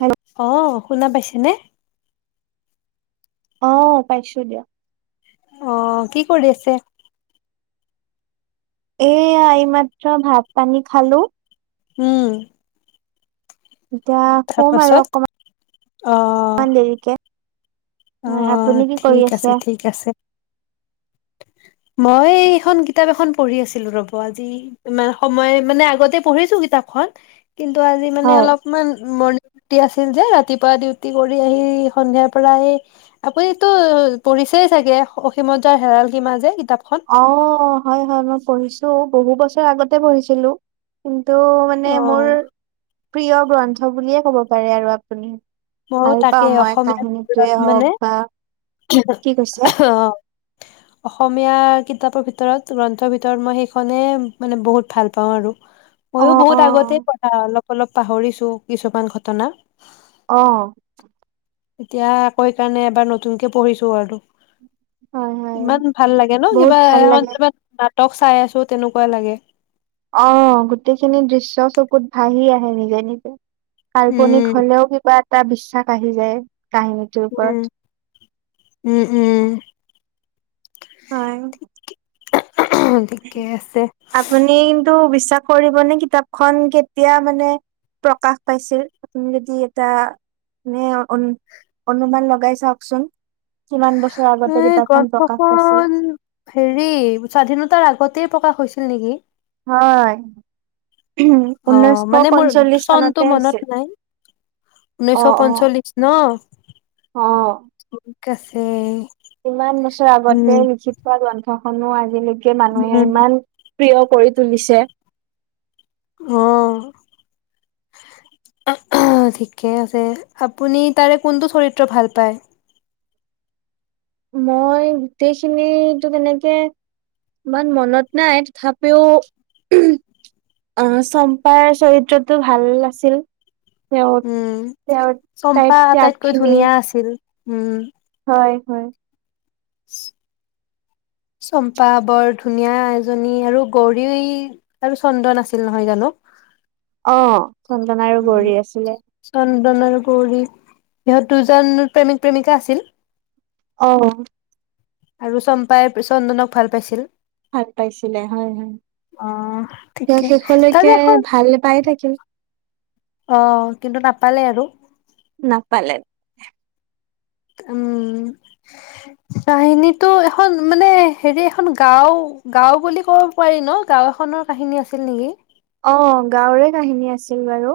হেল অ শুনা পাইছেনে? অ পাইছো দিয়া। অ কি কৰি আছে? এইয়া এইমাত্ৰ ভাত পানী খালো। হম। এতিয়া শুম আৰু তাৰপাছত অ অকমান দেৰিকে। আপুনি অ' কি কৰি ঠিক আছে, ঠিক আছে। [inaudible] মই এইখন কিতাপ এখন পঢ়ি আছিলো ৰ'ব আজি। ইমান সময় মানে আগতে পঢ়িছো কিতাপখন, কিন্তু আজি মানে হয়। অলপ মান মৰ্ণিং ডিউটি আছিল যে ৰাতিপুৱা ডিউটি কৰি আহি, সন্ধিয়াৰ পৰাই আপুনি ত পঢ়িছেই চাগে 'অসীমত যাৰ হেৰাল সীমা' যে কিতাপখন? অ' হয়' হয়' মই পঢ়িছো, বহু বছৰ আগতে পঢ়িছিলো, কিন্তু অ মানে মোৰ প্ৰিয় গ্ৰন্থ বুলিয়ে ক'ব পাৰে আৰু আপুনি। মইও ভাল তাকে পাওঁ মই অসমীয়া কাহিনীটোৱে মানে হওঁক বা, কি কৈছে? অ [inaudible] অসমীয়া কিতাপৰ ভিতৰত গ্ৰন্থৰ ভিতৰত, মই সেইখনে মানে বহুত ভাল পাওঁ আৰু। [inaudible] মইয়ো বহুত আগতেই অ', পঢ়া অলপ অলপ পাহৰিছো কিছুমান ঘটনা। অ এতিয়া কয় কাৰণে এবাৰ নতুনকে পঢ়িছো আৰু। হয় হয়। ইমান ভাল লাগে ন বহুত কিবা ভাল এখন লাগে। কিবা নাটক চাই আছো তেনেকুৱা লাগে। অ গোটেইখিনি দৃশ্য চকুত ভাহি আহে নিজে নিজে। কাল্পনিক উম হ'লেও কিবা এটা বিশ্বাস আহি যায় কাহিনী উম উম উম হয়। ঠিকে আছে। আপুনি কিন্তু বিশ্বাস কৰিবনে কিতাপখন কেতিয়া মানে প্ৰকাশ পাইছিল, আপুনি যদি এটা নে অন অনুমান লগাই চাওকচোন। কিমান বছৰ আগতে এই কিতাপ খন প্ৰকাশ পাইছিল। গ্ৰন্থখন হেৰি স্বাধীনতাৰ আগতেই প্ৰকাশ হৈছিল নিকি। হয়। অ ঊনৈশ মানে মোৰ পঞ্চল্লিশ চনতে চনটো হৈছিল। মনত নাই। ঊনৈশ অ', অ'। পঞ্চল্লিশ ন অ', ঠিক আছে। ইমান বছৰ উম আগতে লিখি থোৱা গ্ৰন্থখনো আজিলৈকে মানুহে উম, ইমান প্ৰিয় কৰি তুলিছে। অ ঠিকে আছে, আপুনি তাৰে কোনটো চৰিত্ৰ ভাল পায়? মই গোটেইখিনিটো তেনেকে ইমান মনত নাই তথাপিও অ' চম্পাৰ চৰিত্ৰটো ভাল আছিল। তেওঁৰ উম তেওঁৰ তাইৰ চম্পা ত্যাগ আটাইতকৈ খিনি ধুনীয়া আছিল উম। হয় হয় [unintelligible] চম্পা বৰ ধুনীয়া এজনী আৰু গৌৰী আৰু চন্দন আছিল নহয় জানো অ চন্দন আৰু উম, গৌৰী আছিলে। চন্দন আৰু গৌৰী সিহঁত দুজন প্ৰেমিক প্ৰেমিকা আছিল। অ আৰু চম্পাই চন্দনক ভাল পাইছিল। ভাল পাইছিলে হয় হয়, অ', তেওঁ ঠিকে তাৰে শেষলৈকে এখন ভাল পাইয়ে থাকিল। অ' কিন্তু নাপালে আৰু। নাপালে। উম, কাহিনীটো এখন মানে হেৰি এখন গাওঁ গাঁও বুলি ক'ব পাৰি ন গাঁও এখনৰ কাহিনী আছিল নেকি অ', গাঁওৰে কাহিনী আছিল বাৰু,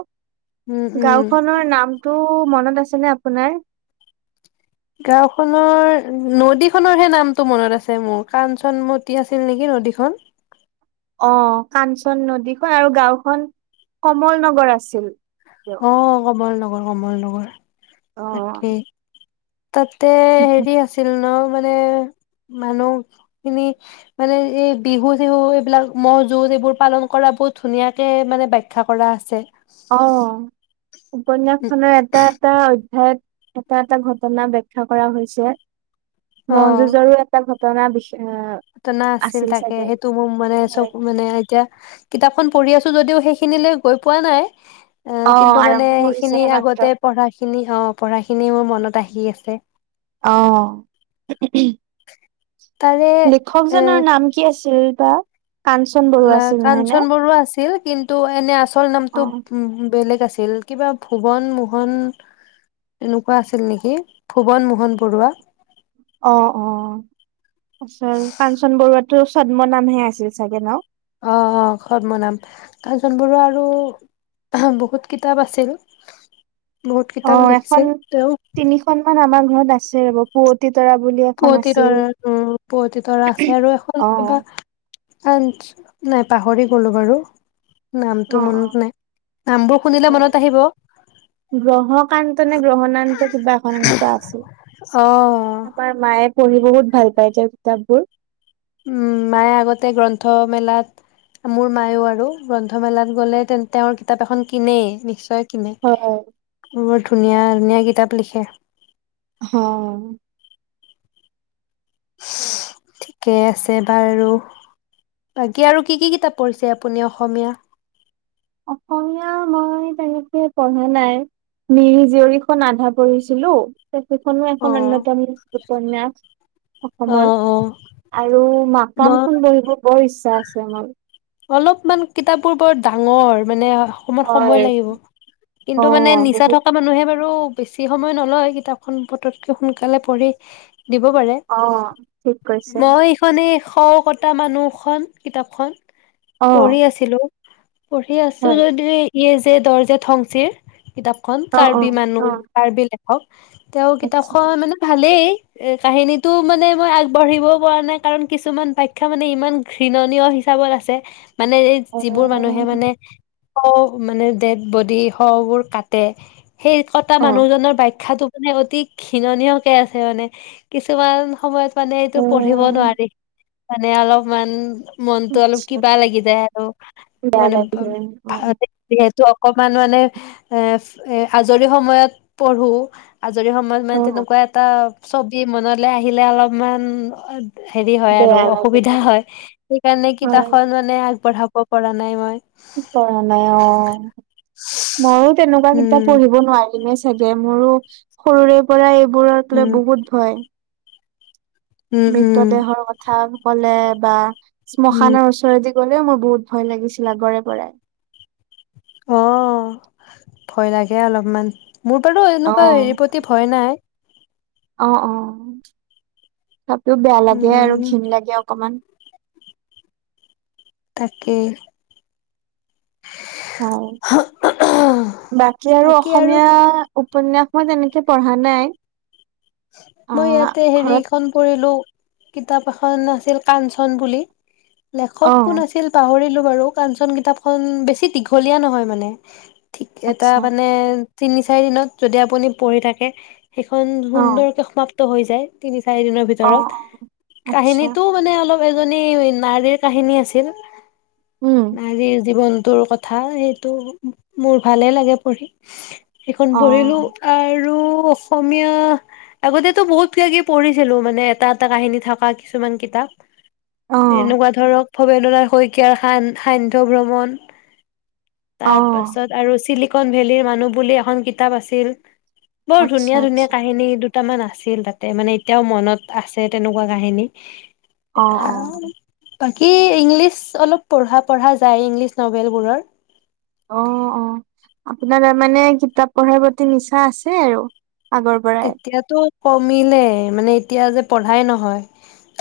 উম উম গাঁওখনৰ নাম টো মনত আছে নে আপোনাৰ? গাঁওখনৰ, নদীখনৰহে নামটো মনত আছে মোৰ কাঞ্চনমতী আছিল নেকি নদীখন। অ', কাঞ্চন নদীখন আৰু গাঁওখন কমল নগৰ আছিল। অ', কমল নগৰ কমল নগৰ তাকেই। তাতে হেৰি আছিল ন মানে মানুহখিনি মানে এই বিহু চিহু এইবিলাক, মহ' যুঁজ এইবোৰ পালন কৰা বহুত ধুনীয়াকে মানে বাখ খ্যা কৰা আছে। অঁ, উপন্যাসখনে এটা, এটা অধ্যায়ত এটা এটা ঘটনা ব্যাখ্যা কৰা হৈছে, ম'হ অ যুজৰো এটা ঘট টনা বিশে ঘটনা আছিল তাকে, সেইটো মোৰ মানে চ'ব হয় মানে এতিয়া কিতাপখন পঢ়ি আছো যদিও, সেইখিনিলৈ গৈ পোৱা নাই, অ' কিন্তু মানে আৰম্ভ সেইখিনি কৰিছেহে মাত্ৰ। আগতে পঢ়াখিনি অঁ পঢ়া খিনি মনত আহি আছে। অঁ উহু [unintelligible] তাৰে লিখক এ জনৰ নাম কি আছিল বা? কাঞ্চন বৰুৱা লে আছিল নহয় নে? কাঞ্চন বৰুৱা আছিল, কিন্তু এনে আচল নামটো অ' উম, বেলেগ আছিল। কিবা ভুৱন মোহন, এনেকুৱা আছিল নেকি, ভুৱন মোহন বৰুৱা। অঁ অঁ, কাঞ্চন বৰুৱাটো ছদ্ম নামহে আছিল চাগে ন'? অঁ, অঁ, ছদ্মনাম, কাঞ্চন বৰুৱা আৰু [unintelligible] বহুত কিতাপ আছিল, বহুত অ' কিতাপ এখন লিখিছিল তেওঁ। তিনিখন মান আমাৰ ঘৰত আছে, বও পুৱতি তৰা বুলি এ পুৱতি তৰা, অঁ, পুৱতি তৰা আছে আৰু এখন কিবা অ' আনচ, নাই পাহৰি গ'লোঁ বাৰু। নামটো অ' অ' মনত নাই, নামবোৰ শুনিলে হয়। মনত আহিব। গ্ৰহকান্ত নে, গ্ৰহনান্ত কিবা এখন এনেকুৱা আছিল, অ তাৰ পৰা মায়ে পঢ়ি বহুত ভাল পায়, তেওঁৰ কিতাপ বোৰ। উম, মায়ে আগতে গ্ৰন্থমেলাত মোৰ মায়ো আৰু গ্ৰন্থমেলাত গ'লে তে, তেওঁৰ কিতাপ এখন কিনেই, নিশ্চয় কিনে, হয়। বৰ ধুনীয়া, ধুনীয়া কিতাপ লিখে। হঁ ঠিকে আছে বাৰু বাকী আৰু কি কি কিতাপ পঢ়িছে আপুনি অসমীয়া? অসমীয়া মই তেনেকে পঢ়া নাই। মিৰি জীয়ৰীখন আধা পঢ়িছিলো। তে সেইখনো অ এখন অন্যতম উপন্যাস। অ অসমৰ অ আৰু মাকাম মই খন পঢ়িব বৰ ইচ্ছা আছে মোৰ। অলপ মান কিতাপবোৰ বৰ ডাঙৰ মানে অকমান হয় সময় লাগিব কিন্তু মানে অ', নিচা বহুত থকা মানুহে বাৰু বেছি সময় নলয়, কিতাপখন পতকে সোনকালে পঢ়ি দিব পাৰে অ', ঠিক কৈছে মই মানে শ' কটা মানুহখন কিতাপখন পঢ়ি অ', আছিলো পঢ়ি আছো হয় যদি য়েছে দৰজে ঠংচিৰ কিতাপখন অ', কাৰ্বি অ', মানুহ অ'। কাৰ্বি লেখক তেওঁ আচ্ছা কিতাপখন মানে ভালেই এ কাহিনীটো মানে মই আগবাঢ়িব পৰা নাই, কাৰণ কিছুমান বাখ্যা মানে ইমান ঘৃণণীয় হিচাপত আছে, মানে এই অ', যিবোৰ মানুহে মানে শ' মানে ডেড বডি শৱবোৰ কাটে সেই কটা অ', মানুহজনৰ বাখ্যাটো মানে অতি ঘৃণণীয়কে আছে মানে কিছুমান সময়ত মানে এইটো পঢ়িব অ', নোৱাৰি। মানে অলপমান মনতো অলপ আচ্ছা। কিবা লাগি যায় আৰু বেয়া মানে, ভ লাগি যায় অ ভাবি যিহেতু অকমান মানে এ এ আজৰি সময়ত পঢ়ো। আজৰি সময়ত মানে অ, তেনেকুৱা এটা ছবি মনলে আহিলে অলপমান- হেৰি হয় আৰু বেয়া লাগি অসুবিধা যায় হয় সেইকাৰণে হয় কিতাপখন মানে আগবঢ়াব পৰা নাই মই। পৰা নাই অ ময়ো তেনেকুৱা কিতাপ উম পঢ়িব নোৱাৰিম। জানাই চাগে মোৰো সৰুৰে পৰা এইবোৰক লৈ উম বহুত ভয়। উম, উম, মৃতদেহৰ কথা ক'লে বা উম, শ্মশানৰ ওচৰেদি ওচৰেদি গ'লেও মোৰ বহুত ভয় লাগিছিল আগৰে পৰাই। অ ভয় লাগে অলপমান মোৰ বাৰু অ এনেকুৱা হেৰি প্ৰ প্ৰতি ভয় নাই। অ অ তথাপিও বেয়া লাগে আৰু উম, ঘিণ লাগে অকণমান। তাকে হয় বাকী আৰু অসমীয়া উপন্যাস মই তেনেকে পঢ়া নাই। মই আহ ইয়াতে ঘৰত হেৰিখন পঢ়িলো- কিতাপ এখন আছিল কাঞ্চন বুলি অ লেখক কোন আছিল আছিল পাহৰিলো বাৰু কাঞ্চন কিতাপখন বেছি দীঘলীয়া নহয় মানে। ঠিক এটা আচ্ছা মানে তিনি চাৰি দিনত যদি আপুনি পঢ়ি থাকে সেইখন অ সুন্দৰকে সমাপ্ত হৈ যায় তিনি চাৰি দিনৰ অ', অ', ভিতৰত আচ্ছা, কাহিনীটো মানে অলপ এজনী নাৰীৰ কাহিনী আছিল। উম নাৰীৰ জীৱনটোৰ কথা সেইটো মোৰ ভালে লাগে পঢ়ি। সেইখন পঢ়িলো অ', আৰু অসমীয়া আগতেতো বহুত কিবা কিবি পঢ়িছিলো মানে এটা এটা কাহিনী থকা কিছুমান কিতাপ। অ', এনেকুৱা ধৰক ভবেন্দ্ৰনাথ শইকীয়াৰ সান্ধ্য ভ্ৰমণ। তাৰ অ', পাছত আৰু চিলিকন ভেলীৰ মানুহ বুলি এখন কিতাপ আছিল। বৰ আচ্ছা, ধুনীয়া ধুনীয়া আচ্ছা, কাহিনীৰ দুটামান আছিল তাতে মানে এতিয়াও মনত আছে তেনেকুৱা কাহিনী। অ', অ', বাকী ইংলিছ অলপ পঢ়া যায় ইংলিছ নভেল বোৰৰ। অ', অ, আপোনাৰ তাৰ মানে কিতাপ পঢ়াৰ প্ৰতি নিছা আছে। আৰু আগৰ পৰাই, এতিয়াতো কমিলে মানে এতিয়া যে পঢ়াই নহয়।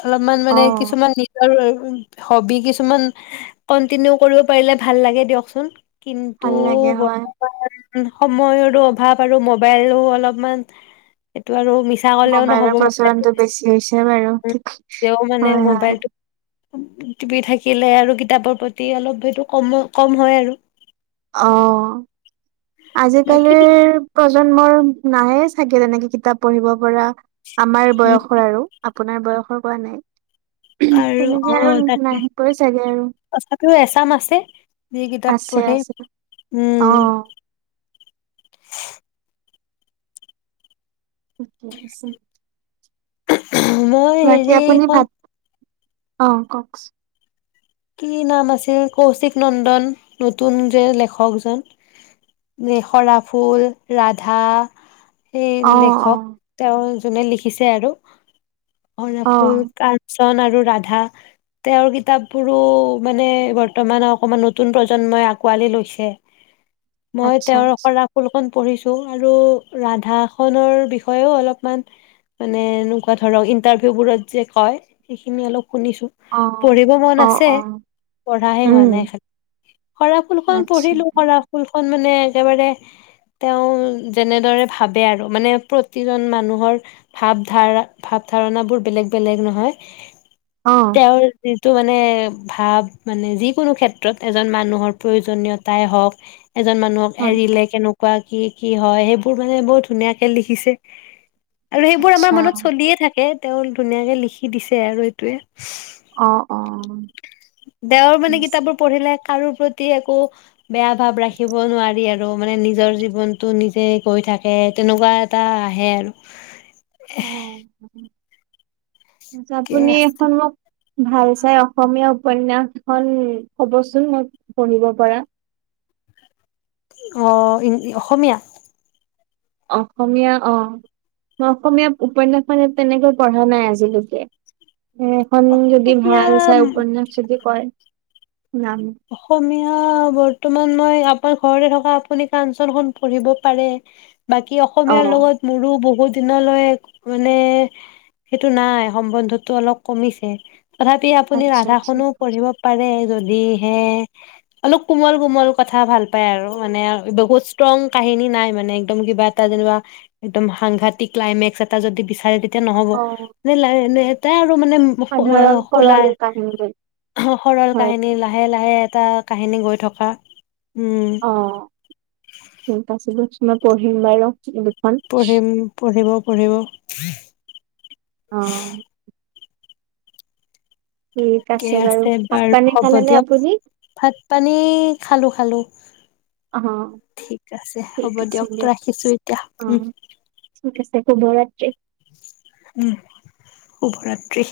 অলপমান মানে অ', কিছুমান নিজৰ হবি কিছুমান কন্টিনিউ কৰিব পাৰিলে ভাল লাগে। দিয়কচোন। কিন্তু, ভাল লাগে হয়, বৰ্তমান সময়ৰো অভাৱ আৰু মোবাইলো অলপমান সেইটো আৰু মিছা কলেও মোবাইলৰ নহব প্ৰচলনটো বেছি হৈছে বাৰু ঠিক, হয়, হয়, মবাইলটো টিভপ থাকিলে, আৰু কিতাপৰ প্ৰতি অলপ সেইটো কম কম হয়। আৰু অ', বাকী আজিকালিৰ প্ৰজন্মৰ নায়ে চাগে তেনেকে কিতাপ পঢ়িব পৰা আমাৰ উম বয়সৰ আৰু আপোনাৰ বয়সৰ কোৱা নাই। আৰু তেনেকে আৰু অ', তাকে নাহিবই চাগে আৰু তথাপিও এছাম আছে। এই কিতাপ আছে, পঢ়ে। আছে, উম অ' থিকে আছে। মই বাকী আপুনি হেৰিখন ভাত অ, কওকচোন কি নাম আছিল? কৌশিক নন্দন নতুন যে, লেখকজন সৰা ফুল, ৰাধা সেই অ অ লেখক তেওঁৰ যোনে লিখিছে আৰু অ অৰ্ণফুল ক ৰন আৰু ৰাধা তেওঁৰ কিতাপ বোৰো মানে বৰ্তমান অকমান নতুন প্ৰজন্মই আঁকোৱালি লৈছে। মই আচ্ছা তেওঁৰ পৰা স্কুলখন পঢ়িছো আৰু ৰাধাখনৰ বিষয়েও অলপমান মানে এনেকোৱা ধৰক ইন্টাৰভিউবোৰত যে কয় সেইখিনি অলপ শুনিছো। অ', পঢ়িব মন অহ আছে পঢ়াহে হোৱা নাই খালি সৰাফুল খন আচ্ছা পঢ়িলো সৰা ফুলখন মানে একেবাৰে তেওঁ যেনেদৰে ভাবে আৰু মানে প্ৰতিজন মানুহৰ ভাৱ ধাৰা ভাৱ ধাৰণাবোৰ বেলেগ বেলেগ নহয়। অ তেওঁৰ যিটো মানে ভাৱ মানে যিকোনো ক্ষেত্ৰত এজন মানুহৰ প্ৰয়োজনীয়তাই হওক এজন মানুহক হয় এৰিলে কেনেকোৱা কি কি হয়, সেইবোৰ মানে বহুত ধুনীয়াকে লিখিছে। আৰু সেইবোৰ আমাৰ আচ্ছা মনত চলিয়ে থাকে, তেওঁ ধুনীয়াকে লিখি দিছে আৰু সেইটোৱে। অ', অ তেওঁৰ ঠিক মানে আছে কিতাপবোৰ পঢ়িলে কাৰো প্ৰতি একো বেয়া ভাব ৰাখিব নোৱাৰি আৰু মানে নিজৰ জীৱনটো নিজে গৈ থাকে তেনেকোৱা এটা আহে আৰু। [inaudible] এহ ঠিকে আপুনি আছে। এখন মোক ভাল চাই অসমীয়া উপন্যাস এখন ক'ব চোন মই পঢ়িব পাৰা। অ', অসমীয়া? অসমীয়া অ মই অসমীয়া উপন্যাস মানে তেনেকৈ পঢ়া নাই। আজিলৈকে মানে এখন যদি অসমীয়া ভাল চাই উপন্যাস যদি কৰে নাম অসমীয়া বৰ্তমান মই আপোনাৰ ঘৰতে থকা আপুনি কাঞ্চনখন পঢ়িব পাৰে। বাকী অ অসমীয়াৰ লগত মোৰো বহুত দিনলৈ মানে সেইটো নাই সম্বন্ধটো অলপ কমিছে। তথাপি আপুনি আচ্ছা আচ্ছা ৰাধাখনো পঢ়িব পাৰে যদিহে অলপ কোমল কোমল কথা ভাল পায় আৰু মানে বহুত ষ্ট্ৰং কাহিনী নাই মানে একদম কিবা যেনা একদম সাংঘতিক ক্লাইমেক্স এটা যদি বিচাৰে এতিয়া নহ'ব অ', নে লা এ এটা তাই আৰু মানে সাধাৰণ খোলা সৰল কাহিনী সৰল হয়, কাহিনী লাহে লাহে এটা কাহিনী গৈ থকা উম অ ঠিক আছে বা মই পঢ়িম বাৰু। পঢ়িম পঢ়িব পঢ়িব অ ঠিক ঠিকে বাৰু আছে ভাত বাৰু পানী হ'ব খালেনে দিয়ক, আপুনি? ভাত পানী খালো খালো। অ', ঠিক আছে ঠিক হ'ব আছে দিয়ক ৰাখিছো এতিয়া উম অ', ঠিক আছে শুভৰাত্ৰি উ শুভৰাত্ৰি